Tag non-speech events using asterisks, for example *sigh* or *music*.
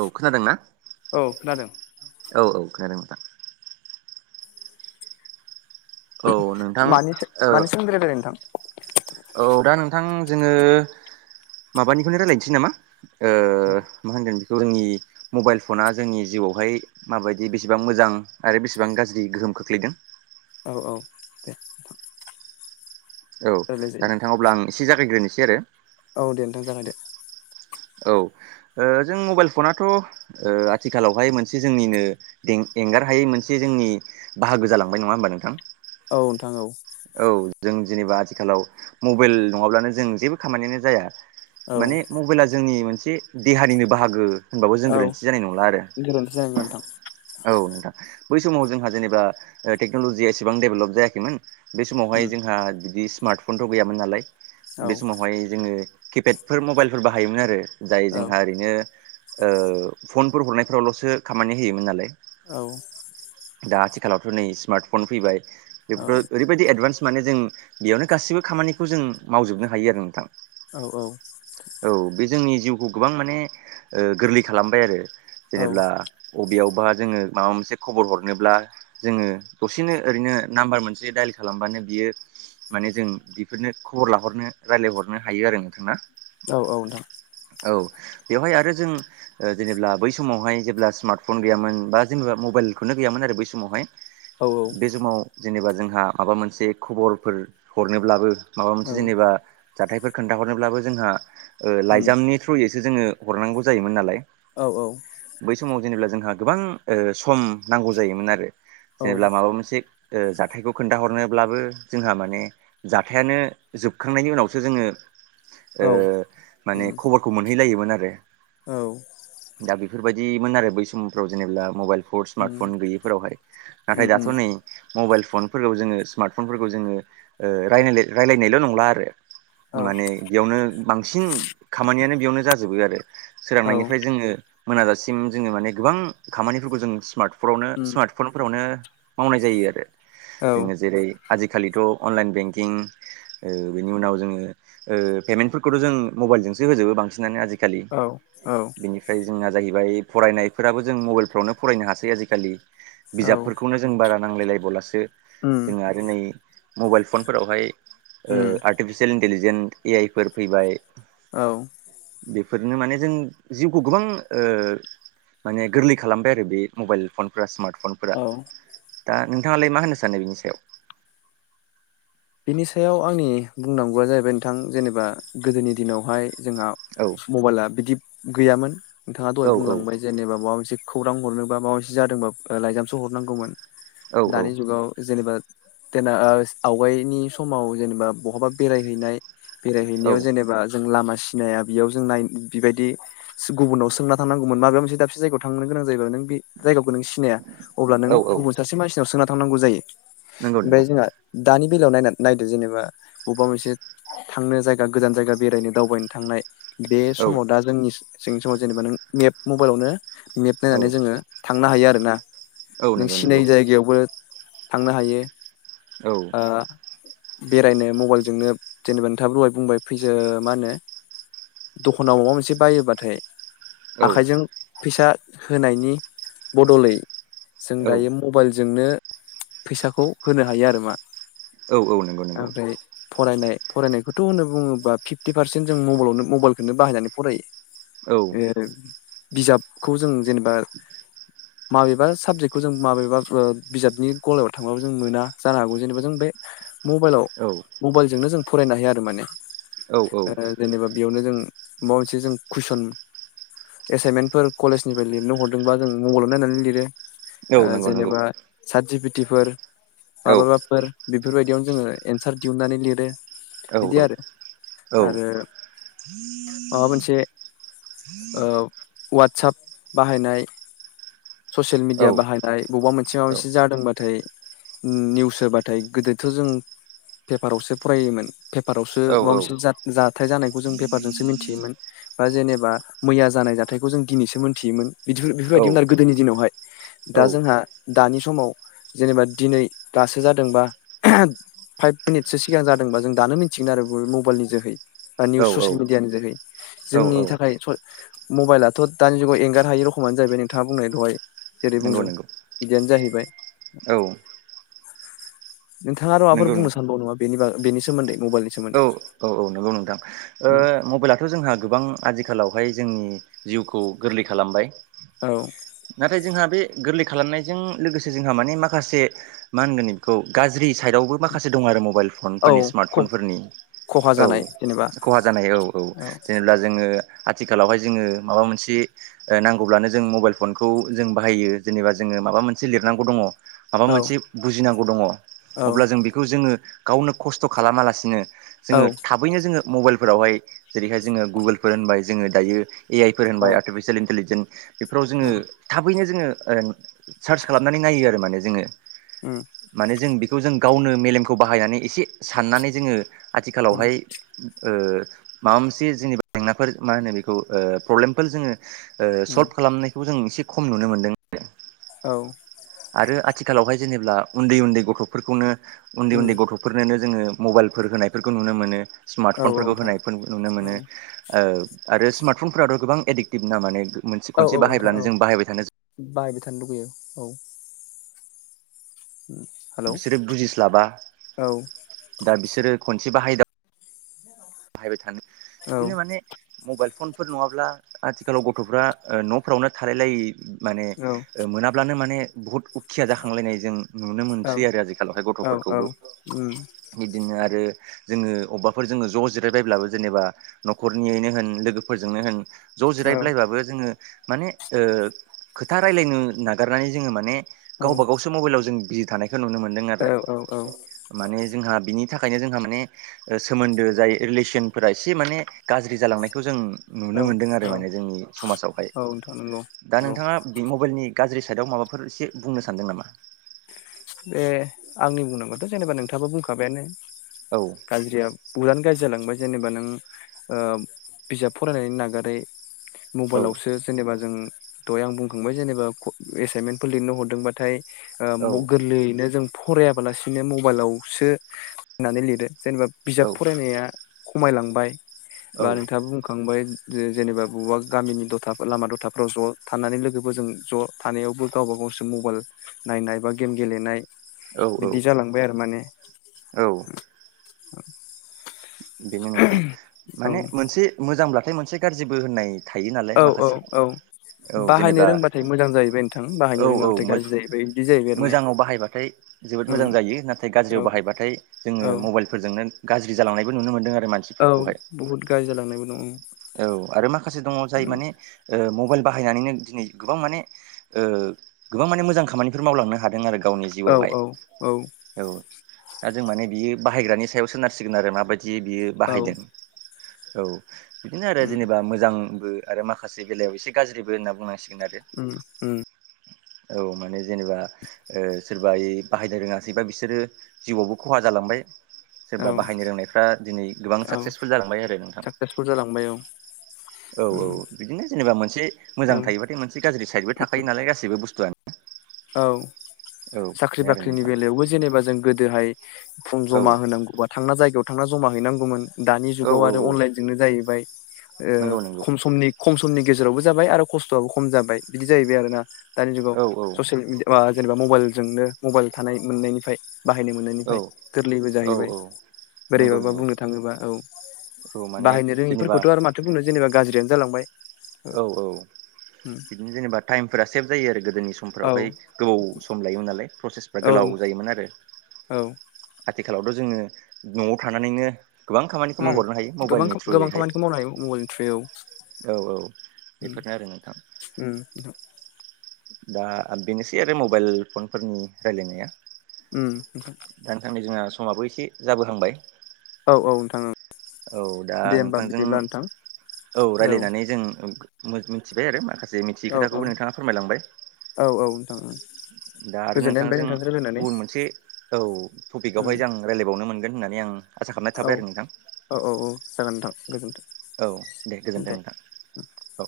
औ खोनादोंना औ खोनादों। औ औ खोनादों नोंथां। औ नोंथां मानि ओ मानि सोमोन्दै रायलायनो नोंथां? औ दा नोंथां जोङो माबानिखौनो रायलायनसै नामा? ओ मा होनगोन बेखौ जोंनि मबाइल फना जोंनि जिउआवहाय माबादि बेसेबां मोजां आरो बेसेबां गाज्रि गोहोम खोख्लैदों औ औ दे औ रायलाय दा जायो नोंथां अब्ला आं एसे जागायग्रोनिसै आरो। औ दे नोंथां जागोन दे। औ ओ जों मबाइल फनाथ' ओ आथिखालावहाय मोनसे जोंनिनो एं-एंगारहायै मोनसे जोंनि बाहागो जालांबाय नङा होमबा नोंथां? औ नोंथां औ। औ जों जेनेबा आथिखालाव मबाइल नङाब्लानो जों जेबो खामानियानो जाया। औ माने मबाइला जोंनि मोनसे देहानिनो बाहागो होनबाबो जों औ गोरोन्थि जानाय नंला आरो। गोरोन्थि जानायमोन नोंथां औ नोंथां बै समाव जोंहा जेनेबा ओ टेक्न'लजिया एसेबां डेभेलप जायाखैमोन। बे समावहाय जोंहा बिदि स्मार्टफनथ' गैयामोन नालाय औ बे समावहाय जोङो किपेडफोर मबाइलफोर बाहायोमोन आरो जाय औ जोंहा ओरैनो ओ फनफोर हरनायफोरावल'सो खामानि होयोमोन नालाय। औ दा आथिखालावथ' नै स्मार्टफन फैबाय औ बेफोरथ' बेबायदि एडभान्स माने जों बेयावनो गासिबो खामानिखौ जों मावजोबनो हायो आरो नोंथां। औ औ। औ बे जोंनि जिउखौ गोबां माने ओ गोरलै खालामबाय आरो जेनेब्ला अबेयावबा जोङो माबा मोनसे खबर हरनोब्ला जोङो दसेनो ओरैनो नाम्बार मोनसे जि दाइल खालामबानो बियो माने जों बिफोरनो खबर लाहरनो रायजलायहरनो हायो आरो नोंथां ना? औ औ नोंथां। औ बेवहाय आरो जों ओ जेनेब्ला बै समावहाय जेब्ला स्मार्टफन गैयामोन बा जेनेबा मबाइलखौनो गैयामोन आरो बै समावहाय बे समाव जेनेबा जोंहा माबा मोनसे खबरफोर हरनोब्लाबो माबा मोनसे जेनेबा जाथायफोर खोन्थाहरनोब्लाबो जोंहा ओ लाइजामनि थ्रयैसो जोङो हरनांगौ जायोमोन नालाय। औ औ बै समाव जेनेब्ला जोंहा गोबां ओ सम नांगौ जायोमोन आरो जेनेब्ला माबा मोनसे ओ जाथायखौ खोन्थाहरनोब्लाबो जोंहा माने जाथायानो जोबखांनायनि उनावसो जोङो ओ माने खबरखौ मोनहैलायोमोन आरो दा बे बेफोरबायदिमोन आरो बै समफ्राव जेनेब्ला मबाइल फर स्मार्टफन गैयैफोरावहाय नाथाय दाथ' नै मबाइल फनफोरखौ जोङो स्मार्ट फनफोरखौ जोङो ओ रायनायलाय रायनायल' नंला आरो। माने बेयावनो बांसिन खामानियानो बेयावनो जाजोबो आरो। सोरांनायनिफ्राय जोङो मोनाजासिम जोङो माने गोबां खामानिफोरखौ जों स्मार्टफनावनो स्मार्ट फनफोरावनो मावनाय जायो आरो जोङो जेरै आजिखालिथ' अनलाइन बेंकिं ओ बेनि उनाव जोङो ओ पेमेन्टफोरखौथ' जों मबाइल जोंसो होजोबो बांसिनानो आजि खालि बिनि ओमफ्राय जोंना जाहैबाय फरायनायफोराबो जों मबाइलफ्रावनो फरायनो हासै आजिखालि बिजाबफोरखौनो जों बारा नांलायलायबोलासो जोङो आरो नै मबाइल फनफोरावहाय ओ आर्टिफिसियेल इन्टेलिजेन ए आइ फोर फैबाय औ बेफोरनो माने जों जिउखौ गोबां ओ माने गोरलै खालामबाय आरो बे मबाइल फनफोरा स्मार्ट फन औ दा नोंथाङालाय मा होननो सानो बिनि सायाव? बिनि सायाव आंनि बुंनांगौआ जाहैबाय नोंथां जेनेबा गोदोनि दिनावहाय जोंहा औ मबाइला बिदि गैयामोन नोंथाङा दहाय औ औ बुंलांबाय जेनेबा माबा मोनसे खौरां हरनोबा माबा मोनसे जादोंबा लाइजामसो हरनांगौमोन दानि जुगाव जेनेबा जेनना ओ आवगायनि समाव जेनेबा बहाबा बेरायहैनाय औ बेरायहैनायाव जेनेबा जों लामा सिनाया बेयाव जों नाय बेबायदि गुबुनाव सोंना थांनांगौमोन माबा मोनसे दाबसे जायगायाव थांनो गोनां जायोबा नों बे जायगाखौ नों सिनाया अब्ला नों औ औ गुबुन सासे मानसिनाव सोना थांनांगौ जायो नंगौ नंगौ ओमफाय जोंहा दानि बेलायाव नायना नायदो जेनेबा अबेबा मोनसे थांनो जायगा गोजान जायगा बेरायनो दावबायनो थांनाय बे औ समाव दा जोंनि सिंनि समाव जेनेबा नों मेप मबाइलावनो मेप औ नायनानै जोङो थांनो हायो आरोना औ नों नंगौ नंगौ सिनायै जायगायावबो थांनो हायो औ ओ बेरायनो मबाइलजोंनो जेनेबा नोंथाब रहाय बुंबाय फैजो मा होनो दखानाव माबा मोनसे बायोबाथाय औ आखाइजों फैसा होनायनि बदलै जों औ दायो मबाइलजोंनो फैसाखौ होनो हायो आरो मा औ औ नों आमफ्राय फरायनाय फरायनायखौथ' होनो बुङोबा फिफ्टि पारसेन्ट जों मबलावनो मबाइलखोनो बाहायनानै औ फरायो ए बिजाबखौ जों जेनेबा माबेबा साबजेक्टखौ जों माबेबा ओ बिजाबनि गलायाव थांबाबो जों मोना जानो हागौ जेनेबा जों बे मबाइलाव औ मबाइलजोंनो जों फरायनो हायो आरो माने औ औ ओ जेनेबा बेयावनो जों माबा मोनसे जों कुइसन एसाइनमेन्टफोर कलेजनिफ्राय लिरनो हरदोंबा जों मबाइलाव नायनानै लिरो औ ओ नंगौ नंगौ जेनेबा सादजिपिटिफोर औ माबाबाफोर बेफोरबायदियावनो जोङो एन्सार दिहुननानै लिरो औ बिदि आरो औ आरो माबा मोनसे औ वाट्साप बाहायनाय ससियेल मिडिया बाहायनाय बबा मोनसे माबा मोनसे जादोंबाथाय निउस होबाथाय गोदोथ' जों पेपारावसो फरायोमोन पेपारावसो माबा औ मोनसे जा-जाथाय जानायखौ जों पेपारजोंसो मिन्थियोमोन बा जेनेबा मैया जानाय जाथायखौ जों दिनैसो मोनथियोमोन बिदिफोर बेफोरबायदिमोन आरो गोदोनि दिनावहाय दा जोंहा दानि समाव जेनेबा दिनै दासो जादोंबा फाइभ मिनिटसो सिगां जादोंबा जों दानो मिथिगोन आरो मबाइलनि जोहै बा औ निउस ससियेल मिडियानि जोहै जोंनि औ थाखाय सय मबाइलाथ' दानि जुगाव एंगार हायि रखमानो जाहैबाय नों थाङा बुंनाय दहाय जेरै नंगौ बुंदों नंगौ बिदियानो जाहैबाय औ नोंथाङा आर' माबाफोर नंगौ बुंनो सानबावो बेनिबा बेनि सोमोन्दै मबाइलनि औ सोमोन्दै औ नंगौ नोंथां ओ मबाइलाथ' जोंहा गोबां आजिखालावहाय जोंनि जिउखौ गोरलै खालामबाय औ नाथाय जोंहा बे गोरलै खालामनायजों लोगोसे जोंहा माने माखासे मा होनगोन इखौ गाज्रि साइदआवबो माखासे दं आरो मबाइल औ फनफोरनि स्मार्ट फनफोरनि खहा औ जानाय जेनेबा खहा जानाय औ। औ जेनेब्ला जोङो आथिखालावहाय जोङो माबा मोनसे ओ नांगौब्लानो जों मबाइल फनखौ जों बाहायो जेनेबा जोङो माबा मोनसे लिरनांगौ दङ। माबा औ मोनसे बुजिनांगौ दङ औ अब्ला जों बेखौ जोङो। गावनो खस्थ' खालामालासिनो औ जोङो थाबैनो जोङो मबाइलफोरावहाय जेरैहाय जोङो गुगोलफोर होनबाय जोङो दायो ए आइ फोर औ होनबाय आर्टिफिसियेल इन्टेलिजेन्स बेफोराव जोङो उम थाबैनो जोङो ओ सार्च खालामनानै नायो आरो माने जोङो उम माने जों बे बेखौ जों गावनो मेलेमखौ बाहायनानै एसे साननानै जोङो आथिखालावहाय ओ माबा मोनसे जोंनिबा जेंनाफोर मा होनो बेखौ ओ प्रब्लेमफोर जोङो ओ उम सल्भ खालामनाय खौबो जों एसे खम नुनो मोन्दों। औ। आरो आथिखालावहाय जेनेब्ला उन्दै-उन्दै गथ'फोरखौनो उम उन्दै-उन्दै गथ' फोरनोनो जोङो मबाइलफोर होनायफोरखौ नुनो मोनो औ स्मार्टफनफोरखौ नोंथां होनायफोर नुनो मोनो। औ आरो स्मार्टफनफोराथ' गोबां एडिक्टिभ ना माने मोनसे औ-औ खनसे नोंथां बाहायब्लानो औ जों बाहायबाय थानो बाहायबाय थानो लुुगैयो औ। हेलौ बिसोरो बुजिस्लाबा औ दा बिसोरो खनसे बाहायदा- बाहायबाय थानो औ बिदिनो माने मबाइल फनफोर नङाब्ला आथिखालाव गथ'फ्रा न'फोरावनो थालायलायै माने औ ओ मोनाब्लानो माने बुहुत खिया जाखांलायनाय जों नुनो औ मोनसै आरो आजिखालावहाय औ औ गथ'फोरखौबो। बिदिनो आरो जोङो अबावबाफोर जोङो ज' जिर- रायलायब्लाबो जेनेबा न'खरनियैनो होन लोगोफोरजोंनो होन ज' जिरायलायबाबो जोङो माने ओ खोथा रायलायनो नागारनानै जोङो माने गावबा गावसो मबाइलाव जों बिजि थानायखौ नुनो मोन्दों आरो। माने जोंहा बिनि थाखायनो जोंहा माने सोमोन्दो जाय रिलेसनफोरा एसे माने गाज्रि जालांनायखौ जों औ नुनो मोनदों आरो औ माने जोंनि समाजावहाय। औ नोंथां नंगौ दा नंगौ नोंथाङा बे मबेइलनि गाज्रि साइदआव माबाफोर एसे बुंनो सानदों नामा? बे आंनि बुंनांगौआथ' जेनेबा नोंथाङाबो बुंखाबायानो। औ गाज्रिया बुहुदानो गाज्रि जालांबाय जेनेबा नों ओ बिजाब फरायनायनि नागारै औ मबाइलावसो जेनेबा जों दहाय आं बुंखांबाय जेनेबा एसाइनमेन्टफोर लिरनो हरदोंबाथाय ओ औ म गोरलैयैनो जों फरायाबालासिनो मबाइलावसो होननानै लिरो। जेनेबा बिजाब औ फरायनाया खमायलांबाय बा नोंथाङा बुंखांबाय जे जेनेबा बबेबा गामिनि दथा लामा दथाफ्राव ज' थानानै लोगोबो जों ज' थानायावबो गावबा-गावसो मबेइल नायनाय बा गेम गेलेनाय औ औ मोनबाय आरो माने औ बेनो नोंथां औ माने मोनसे मोजांब्लाथाय मोनसे गाज्रिबो होननाय थायो औ नालाय औ माखासे। औ औ बाहायनो जेनेबा रोंबाथाय मोजां जाहैबाय नोंथां औ बाहायनो औ रोङाबाथाय मो गाज्रि जाहैबाय बिदि जाहैबाय आरो माने मोजाङाव बाहायबाथाय जोबोद उम मोजां जायो। नाथाय गाज्रियाव औ बाहायबाथाय जोङो औ मबाइलफोरजोंनो गाज्रि जालांनायबो नुनो मोनदों आरो मानसि औ बुहुत गाज्रि जालांनायबो दंं उम। औ आरो माखासे दङ' जाय माने ओ मबाइल बाहायनानैनो दिनै गोबां माने ओ गोबां माने मोजां खामानिफोर मावलांनो हादों आरो। गावनि औ जिउआवहाय औ औ दा जों माने बियो बाहायग्रानि सायाव सोनारसिगोन आरो माबायदि जि बियो औ बाहायदों औ बिदिनो आरो उम जेनेबा मोजांबो आरो माखासे बेलायाव एसे गाज्रिबो होनना बुंनांसिगोन आरो उम उम औ माने जेनेबा ओ सोरबा यै बाहायनो रोङासैबा बिसोरो जिउआवबो खहा जालांबाय। औ सोरबा बाहायनो रोंनायफ्रा दिनै गोबां औ साकसेसफुल जालांबाय आरो नोंथां। साक्सेसफुल जालांबाय औ। औ औ उम औ बिदिनो जेनेबा मोनसे मोजां ओं थायोबाथाय मोनसे गाज्रि साइडबो थाखायो नालाय गासैबो बुस्थुआनो औ साख्रि बे आरो बाख्रिनि नोंथां बेलायावबो जेनेबा जों गोदोहाय फुं औ जमा होनांगौबा थांना जायगायाव थांना जमा हैनांगौमोन दानि औ जुगाव आरो औ अनलाइनजोंनो जाहैबाय ओ नंगौ नंगौ खम समनि खम समनि गेजेरावबो जाबाय आरो खस्थ'आबो खम जाबाय बिदि जाहैबाय आरोना दानि जुगाव औ औ *inaudible* या जेनेबा मबेइलजोंनो मबेइल थानाय मोननायनिफ्राय बाहायनो औ मोननायनिफ्राय गोरलैबो औ जाहैबाय नंगौ बोरैबाबा नंगौ बुंनो थाङोबा औ औ माने बाहायनो जेनेबा रोङिफोरखौथ' आरो माथो बुंनो जेनेबा गाज्रियानो जालांबाय औ औ बिदिनो जेनेबा टाइमफोरा सेभ जायो आरो गोदोनि औ समफोरावहाय गोबाव सम लायोमोन नालाय प्रसेसफ्रा गोलाव औ जायोमोन आरो औ आथिखालावथ' जोङो न'आव थानानैनो गोबां खामानिखौ उम मावहरनो हायो गोबां मबाइलनि गोबां थ्रुयैहाय खामानिखौ मावनो हायो मबाइलनि थ्रयै औ औ बेफोरनो आरो नोंथां ओम दा बेनोसै आरो मबाइल फनफोरनि रायलायनाया ओम दा नोंथां नै जोंहा समाबो एसे जाबोहांबाय औ औ नोंथां औ दा दे होमबा नोंथांजों बिदिब्ला नोंथां औ औ रायज्लायनानै जों मिथिबाय आरो माखासे मिथियै औ औ खोथाखौबो नोंथाङा फोरमायलांबाय औ औ नोंथां औ दा आरो नोंथांजों गुबुन मोनसे औ उम टपिकआवहाय आं रायज्लायबावनो मोनगोन होननानै आं आसा खालामनाय औ थाबाय आरो नोंथां औ औ औ जागोन नोंथां गोजोन्थों औ दे गोजोन्थों नोंथां औ